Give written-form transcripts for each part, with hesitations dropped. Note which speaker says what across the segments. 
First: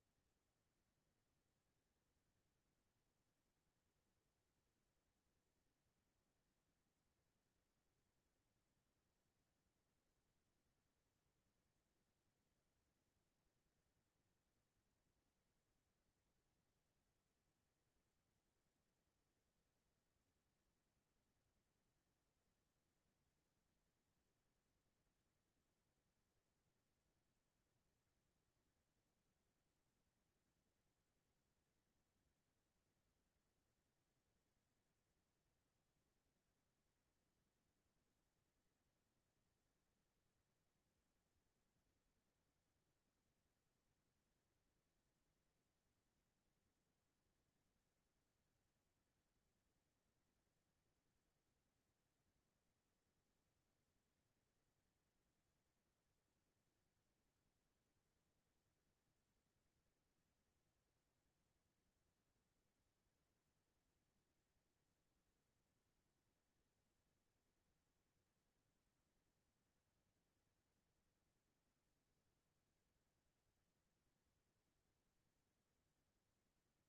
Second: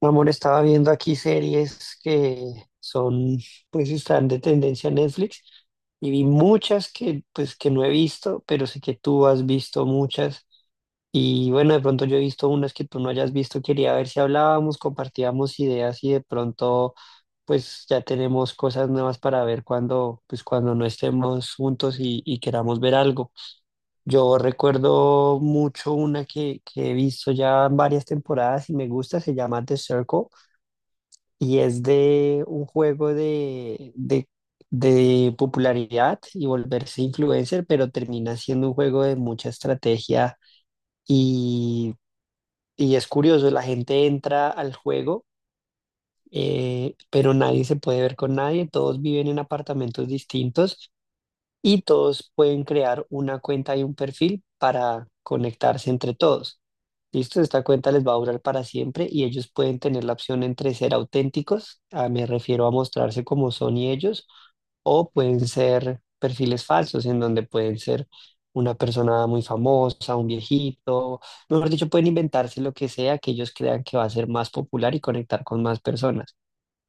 Speaker 1: Amor, estaba viendo aquí series que son, pues están de tendencia en Netflix y vi muchas que, pues, que no he visto, pero sé que tú has visto muchas. Y bueno, de pronto yo he visto unas que tú no hayas visto, quería ver si hablábamos, compartíamos ideas y de pronto, pues ya tenemos cosas nuevas para ver cuando, pues cuando no estemos juntos y queramos ver algo. Yo recuerdo mucho una que he visto ya varias temporadas y me gusta, se llama The Circle, y es de un juego de popularidad y volverse influencer, pero termina siendo un juego de mucha estrategia. Y, y es curioso, la gente entra al juego, pero nadie se puede ver con nadie, todos viven en apartamentos distintos y todos pueden crear una cuenta y un perfil para conectarse entre todos. Listo, esta cuenta les va a durar para siempre y ellos pueden tener la opción entre ser auténticos, ah, me refiero a mostrarse como son y ellos, o pueden ser perfiles falsos en donde pueden ser una persona muy famosa, un viejito, mejor dicho, pueden inventarse lo que sea que ellos crean que va a ser más popular y conectar con más personas.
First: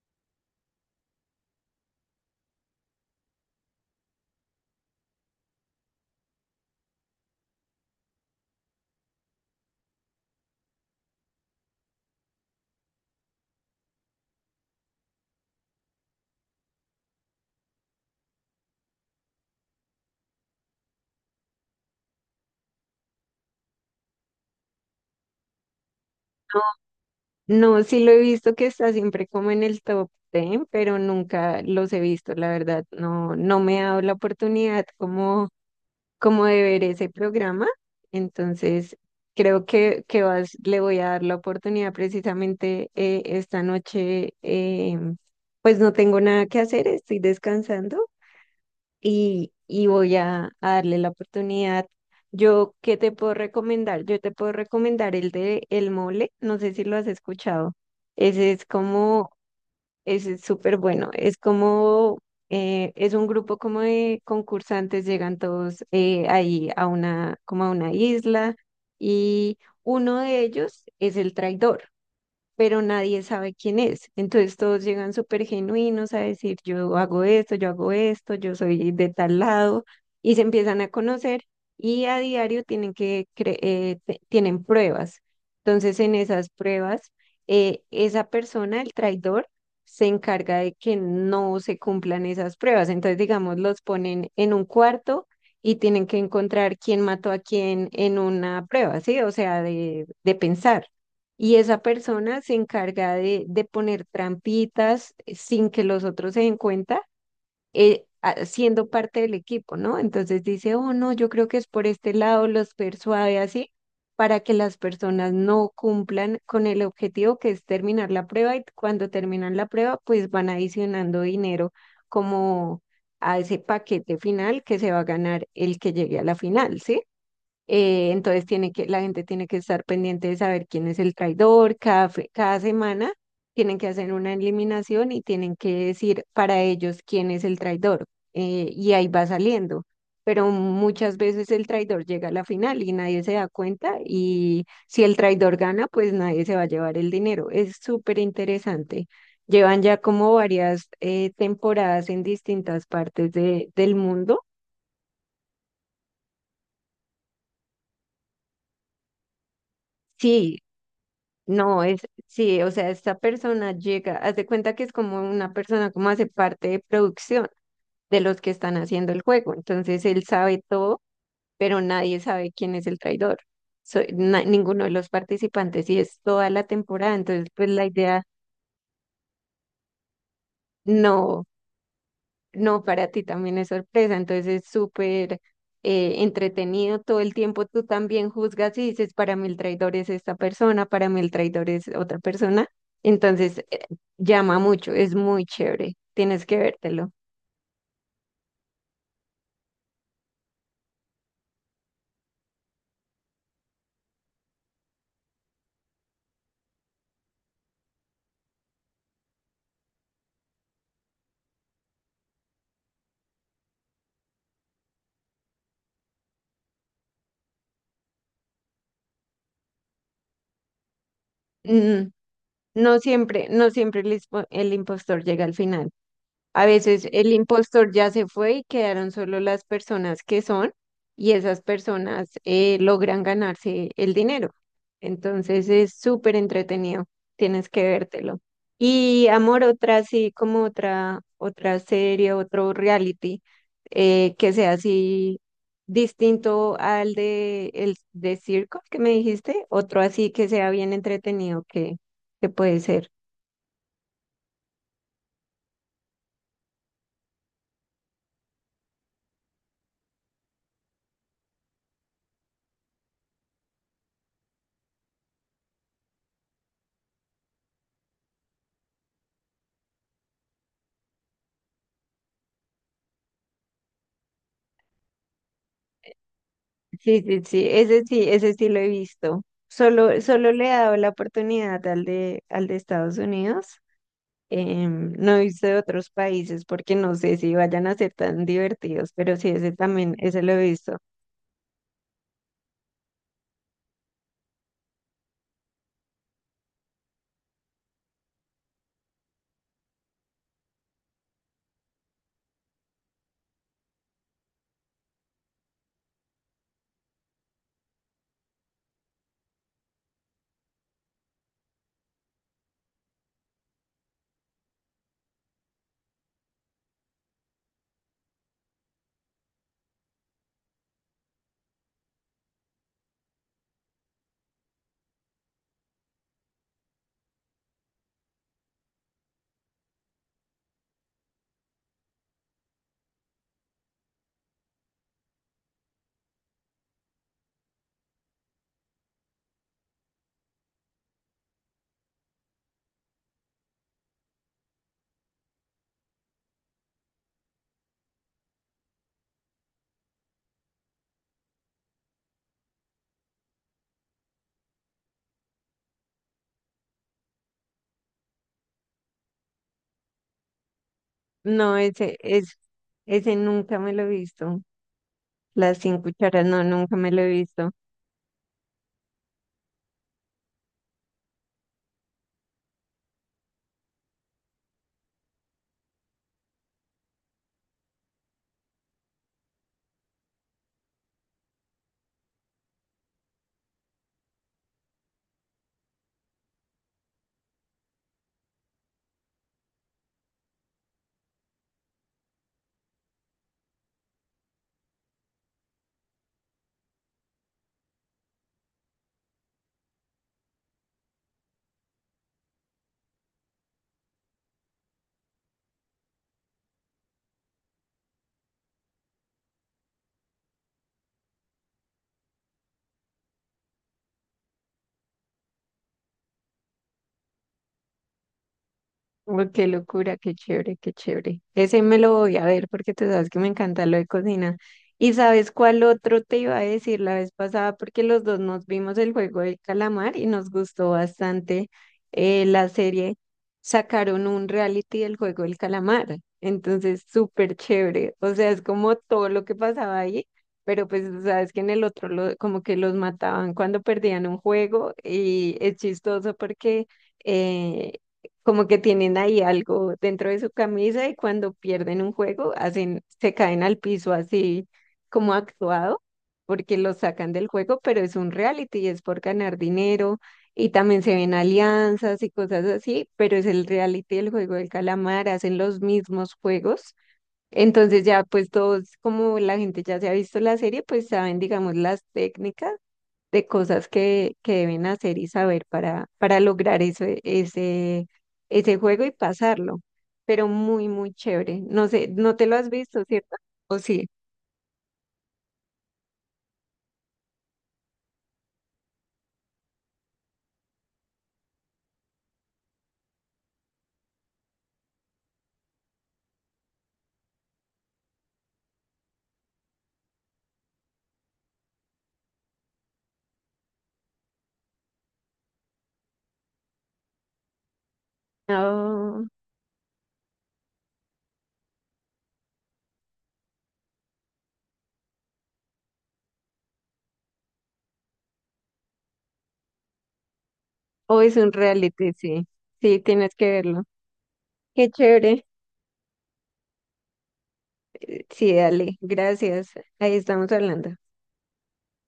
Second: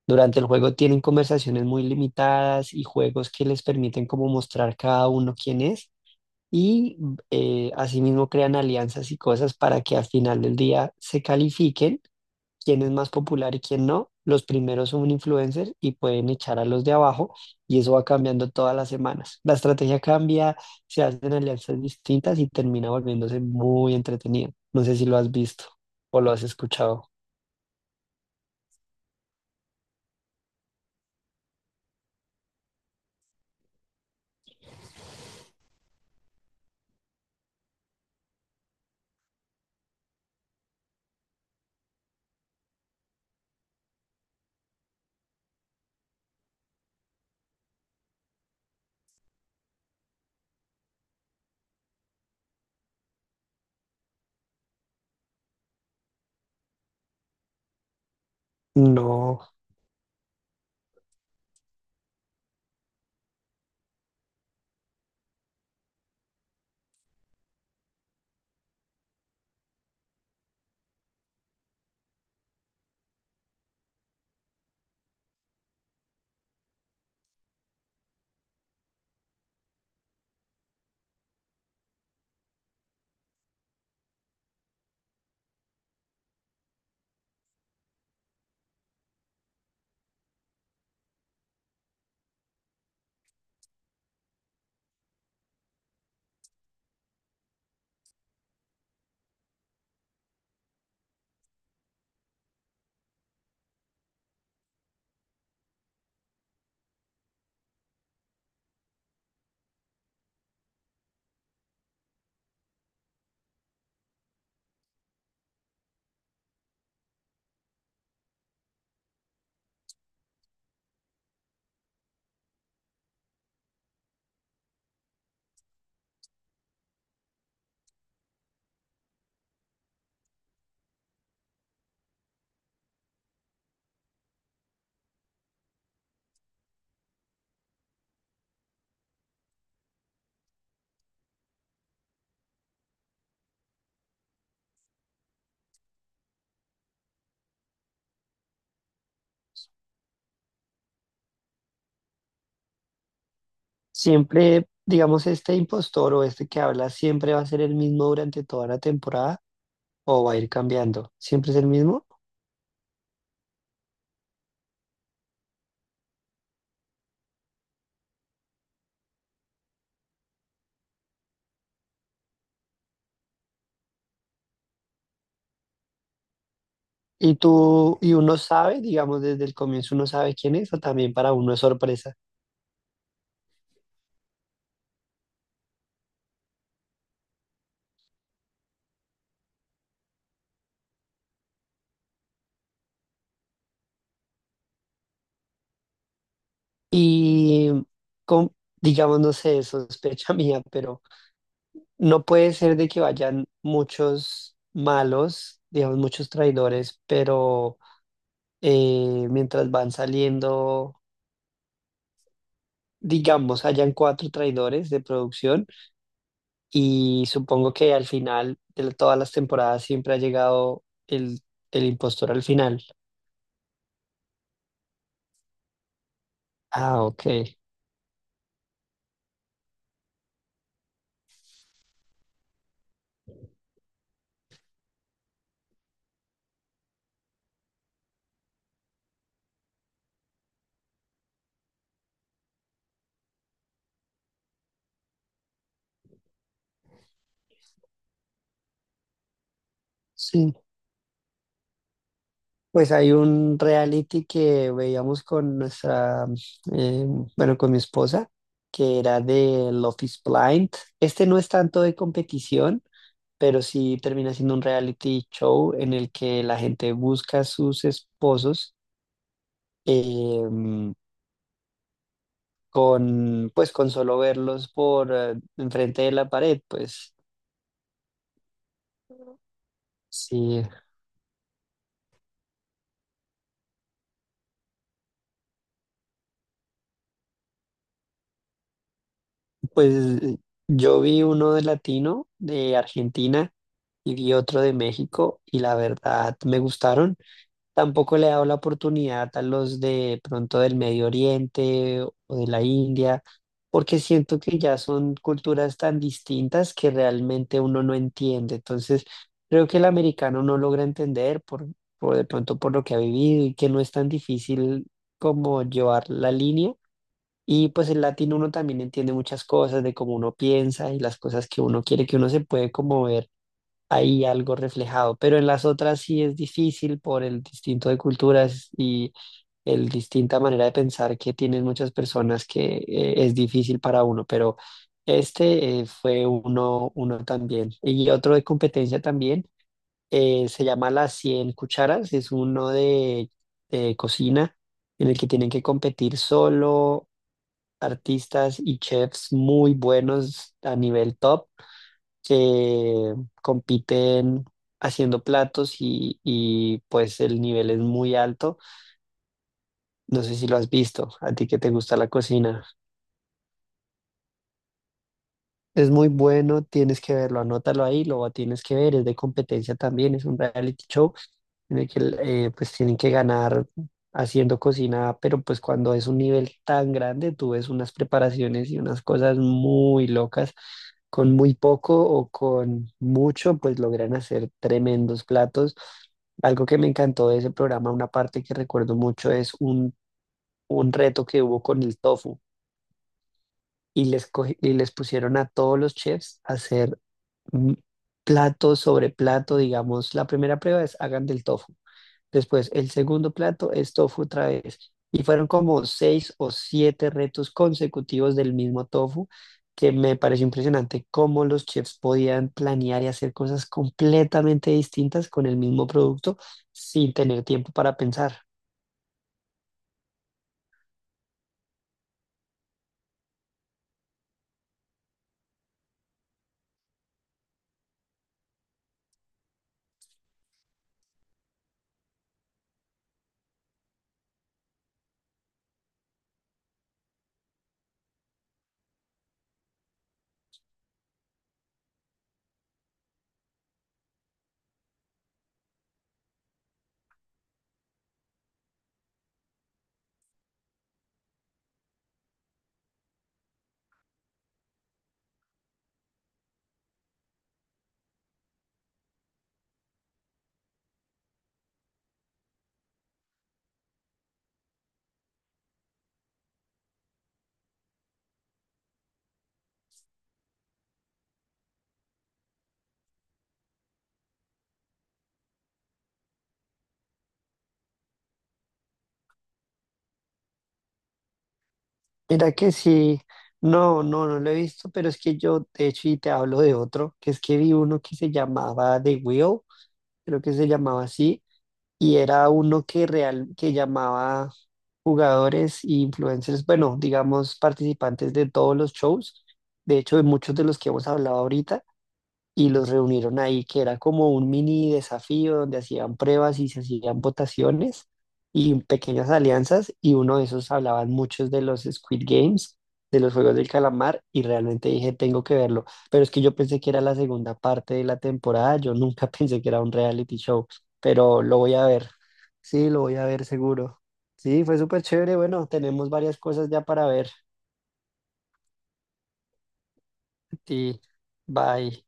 Speaker 1: Durante el juego tienen conversaciones muy limitadas y juegos que les permiten como mostrar cada uno quién es y asimismo crean alianzas y cosas para que al final del día se califiquen quién es más popular y quién no. Los primeros son influencers y pueden echar a los de abajo y eso va cambiando todas las semanas. La estrategia cambia, se hacen alianzas distintas y termina volviéndose muy entretenido. No sé si lo has visto o lo has escuchado.
Speaker 2: No, sí lo he visto que está siempre como en el top 10, pero nunca los he visto, la verdad. No, no me ha dado la oportunidad como de ver ese programa. Entonces, creo que le voy a dar la oportunidad precisamente esta noche. Pues no tengo nada que hacer, estoy descansando y voy a darle la oportunidad. Yo, ¿qué te puedo recomendar? Yo te puedo recomendar el de El Mole, no sé si lo has escuchado. Ese es como,
Speaker 1: No.
Speaker 2: Ese es súper bueno, es como, es un grupo como de concursantes, llegan todos ahí a una, como a una isla y uno de ellos es el traidor, pero nadie sabe quién es. Entonces todos llegan súper genuinos a decir, yo hago esto, yo hago esto, yo soy de tal lado, y se empiezan a conocer y a diario tienen que, cre- te- tienen pruebas. Entonces en esas pruebas, esa persona, el traidor, se encarga de que no se cumplan esas pruebas. Entonces, digamos, los ponen en un cuarto. Y tienen que encontrar quién mató a quién en una prueba, ¿sí? O sea, de pensar. Y esa persona se encarga de poner trampitas sin que los otros se den cuenta, siendo parte del equipo, ¿no? Entonces dice, oh, no, yo creo que es por este lado, los persuade así, para que las personas no cumplan con el objetivo que es terminar la prueba y cuando terminan la prueba, pues van adicionando dinero como a ese paquete final que se va a ganar el que llegue a la final, ¿sí? Entonces tiene que, la gente tiene que estar pendiente de saber quién es el traidor. Cada semana tienen que hacer una eliminación y tienen que decir para ellos quién es el traidor. Y ahí va saliendo. Pero muchas veces el traidor llega a la final y nadie se da cuenta. Y si el traidor gana, pues nadie se va a llevar el dinero. Es súper interesante. Llevan ya como varias temporadas en distintas partes de- del mundo.
Speaker 1: Siempre, digamos, este impostor o este que habla siempre va a ser el mismo durante toda la temporada o va a ir
Speaker 2: Sí,
Speaker 1: cambiando. Siempre es el
Speaker 2: no, es,
Speaker 1: mismo.
Speaker 2: sí, o sea, esta persona llega, haz de cuenta que es como una persona como hace parte de producción de los que están haciendo el juego. Entonces él sabe todo, pero nadie sabe quién es el traidor. Ninguno de los participantes y es toda la temporada.
Speaker 1: Y
Speaker 2: Entonces, pues la
Speaker 1: tú, y
Speaker 2: idea
Speaker 1: uno sabe, digamos, desde el comienzo uno sabe quién es o también para
Speaker 2: no.
Speaker 1: uno es sorpresa.
Speaker 2: No, para ti también es sorpresa, entonces es súper entretenido todo el tiempo. Tú también juzgas y dices, para mí el traidor es esta persona, para mí el traidor es otra persona. Entonces llama mucho, es muy chévere, tienes que vértelo.
Speaker 1: Y con, digamos, no sé, sospecha mía, pero no puede ser de que vayan muchos malos, digamos, muchos traidores, pero mientras van saliendo, digamos, hayan cuatro traidores de producción. Y supongo que al final de todas las temporadas siempre ha llegado el
Speaker 2: Mm,
Speaker 1: impostor al final.
Speaker 2: no siempre, no siempre el, ispo- el impostor llega al final. A
Speaker 1: Ah,
Speaker 2: veces el
Speaker 1: ok.
Speaker 2: impostor ya se fue y quedaron solo las personas que son, y esas personas logran ganarse el dinero. Entonces es súper entretenido, tienes que vértelo. Y amor, otra así como otra serie, otro reality que sea así distinto al de Circo que me dijiste, otro así que
Speaker 1: Sí.
Speaker 2: sea bien entretenido que puede
Speaker 1: Pues hay
Speaker 2: ser.
Speaker 1: un reality que veíamos con nuestra, eh, bueno, con mi esposa, que era de Love is Blind. Este no es tanto de competición, pero sí termina siendo un reality show en el que la gente busca a sus esposos. eh, con, pues, con solo verlos por enfrente de la pared, pues
Speaker 2: Sí, ese sí lo he visto. Solo
Speaker 1: sí,
Speaker 2: le he dado la oportunidad al de Estados Unidos. No he visto de otros países porque no sé si vayan a ser tan divertidos, pero sí, ese también,
Speaker 1: pues
Speaker 2: ese lo he visto.
Speaker 1: yo vi uno de latino de Argentina y vi otro de México y la verdad me gustaron. Tampoco le he dado la oportunidad a los de pronto del Medio Oriente o de la India, porque siento que ya son culturas tan distintas que realmente uno no entiende. Entonces, creo que el americano no logra entender por de pronto por lo que ha vivido y que no es tan difícil como llevar la línea. Y pues el latino uno también entiende muchas cosas de cómo uno piensa y las cosas que uno quiere, que uno se puede como ver, hay algo reflejado, pero en las otras sí es difícil por el distinto de culturas y el distinta manera de pensar que tienen muchas personas que es difícil para uno, pero este fue uno, uno también. Y otro de competencia también se llama Las Cien Cucharas, es uno de cocina en el que tienen que competir solo artistas y chefs muy buenos a nivel top, que compiten haciendo platos y pues el nivel es muy alto. No sé si lo has visto, a ti que te
Speaker 2: No,
Speaker 1: gusta la
Speaker 2: ese, es,
Speaker 1: cocina.
Speaker 2: ese nunca me lo he visto. Las
Speaker 1: Es
Speaker 2: cinco
Speaker 1: muy
Speaker 2: cucharas,
Speaker 1: bueno,
Speaker 2: no, nunca
Speaker 1: tienes
Speaker 2: me
Speaker 1: que
Speaker 2: lo he
Speaker 1: verlo,
Speaker 2: visto.
Speaker 1: anótalo ahí, lo tienes que ver, es de competencia también, es un reality show en el que pues tienen que ganar haciendo cocina, pero pues cuando es un nivel tan grande, tú ves unas preparaciones y unas cosas muy locas, con muy poco o con mucho, pues logran hacer tremendos platos. Algo que me encantó de ese programa, una parte que recuerdo mucho, es un reto que hubo con el tofu y les pusieron a todos los chefs a hacer mm, plato sobre plato, digamos, la primera prueba es hagan del tofu, después el segundo plato es tofu otra vez, y fueron como seis o siete retos consecutivos del mismo tofu, que me pareció impresionante cómo los chefs podían planear y hacer cosas completamente distintas con el mismo producto sin tener tiempo para pensar.
Speaker 2: Uy, qué locura, qué chévere, qué chévere. Ese me lo voy a ver porque tú sabes que me encanta lo de cocina. ¿Y sabes cuál otro te iba a decir la vez pasada? Porque los dos nos vimos El Juego del Calamar y nos gustó bastante la serie. Sacaron un reality del juego del calamar. Entonces, súper chévere. O sea, es como todo lo que pasaba ahí, pero pues tú sabes que en el otro como que los mataban cuando perdían un juego y es chistoso porque eh, como que tienen ahí algo dentro de su camisa y cuando pierden un juego hacen, se caen al piso así como actuado, porque los sacan del juego, pero es un reality y es por ganar dinero y también se ven alianzas y cosas así, pero es el reality del juego del calamar, hacen los mismos juegos. Entonces ya pues todos, como la gente ya se ha visto la serie, pues saben, digamos, las técnicas de cosas que deben hacer y saber para lograr ese juego y pasarlo. Pero muy chévere. No sé, no te
Speaker 1: Mira
Speaker 2: lo has
Speaker 1: que
Speaker 2: visto,
Speaker 1: sí,
Speaker 2: ¿cierto? ¿O
Speaker 1: no,
Speaker 2: sí?
Speaker 1: no, no lo he visto, pero es que yo, de hecho, y te hablo de otro, que es que vi uno que se llamaba The Wheel, creo que se llamaba así, y era uno que real, que llamaba jugadores e influencers, bueno, digamos, participantes de todos los shows, de hecho, de muchos de los que hemos hablado ahorita, y los reunieron ahí, que era como un mini desafío donde hacían pruebas y se hacían votaciones y
Speaker 2: Oh,
Speaker 1: pequeñas alianzas, y uno de esos hablaban muchos de los Squid Games, de los Juegos del Calamar, y realmente dije, tengo que verlo, pero es que yo pensé que era la segunda parte de la temporada, yo nunca pensé que era un reality show,
Speaker 2: o es
Speaker 1: pero
Speaker 2: un
Speaker 1: lo voy a ver,
Speaker 2: reality, sí.
Speaker 1: sí,
Speaker 2: Sí,
Speaker 1: lo voy a
Speaker 2: tienes
Speaker 1: ver
Speaker 2: que verlo.
Speaker 1: seguro. Sí, fue
Speaker 2: Qué
Speaker 1: súper chévere,
Speaker 2: chévere.
Speaker 1: bueno, tenemos varias cosas ya para ver.
Speaker 2: Sí, dale. Gracias. Ahí estamos hablando.
Speaker 1: Sí, bye.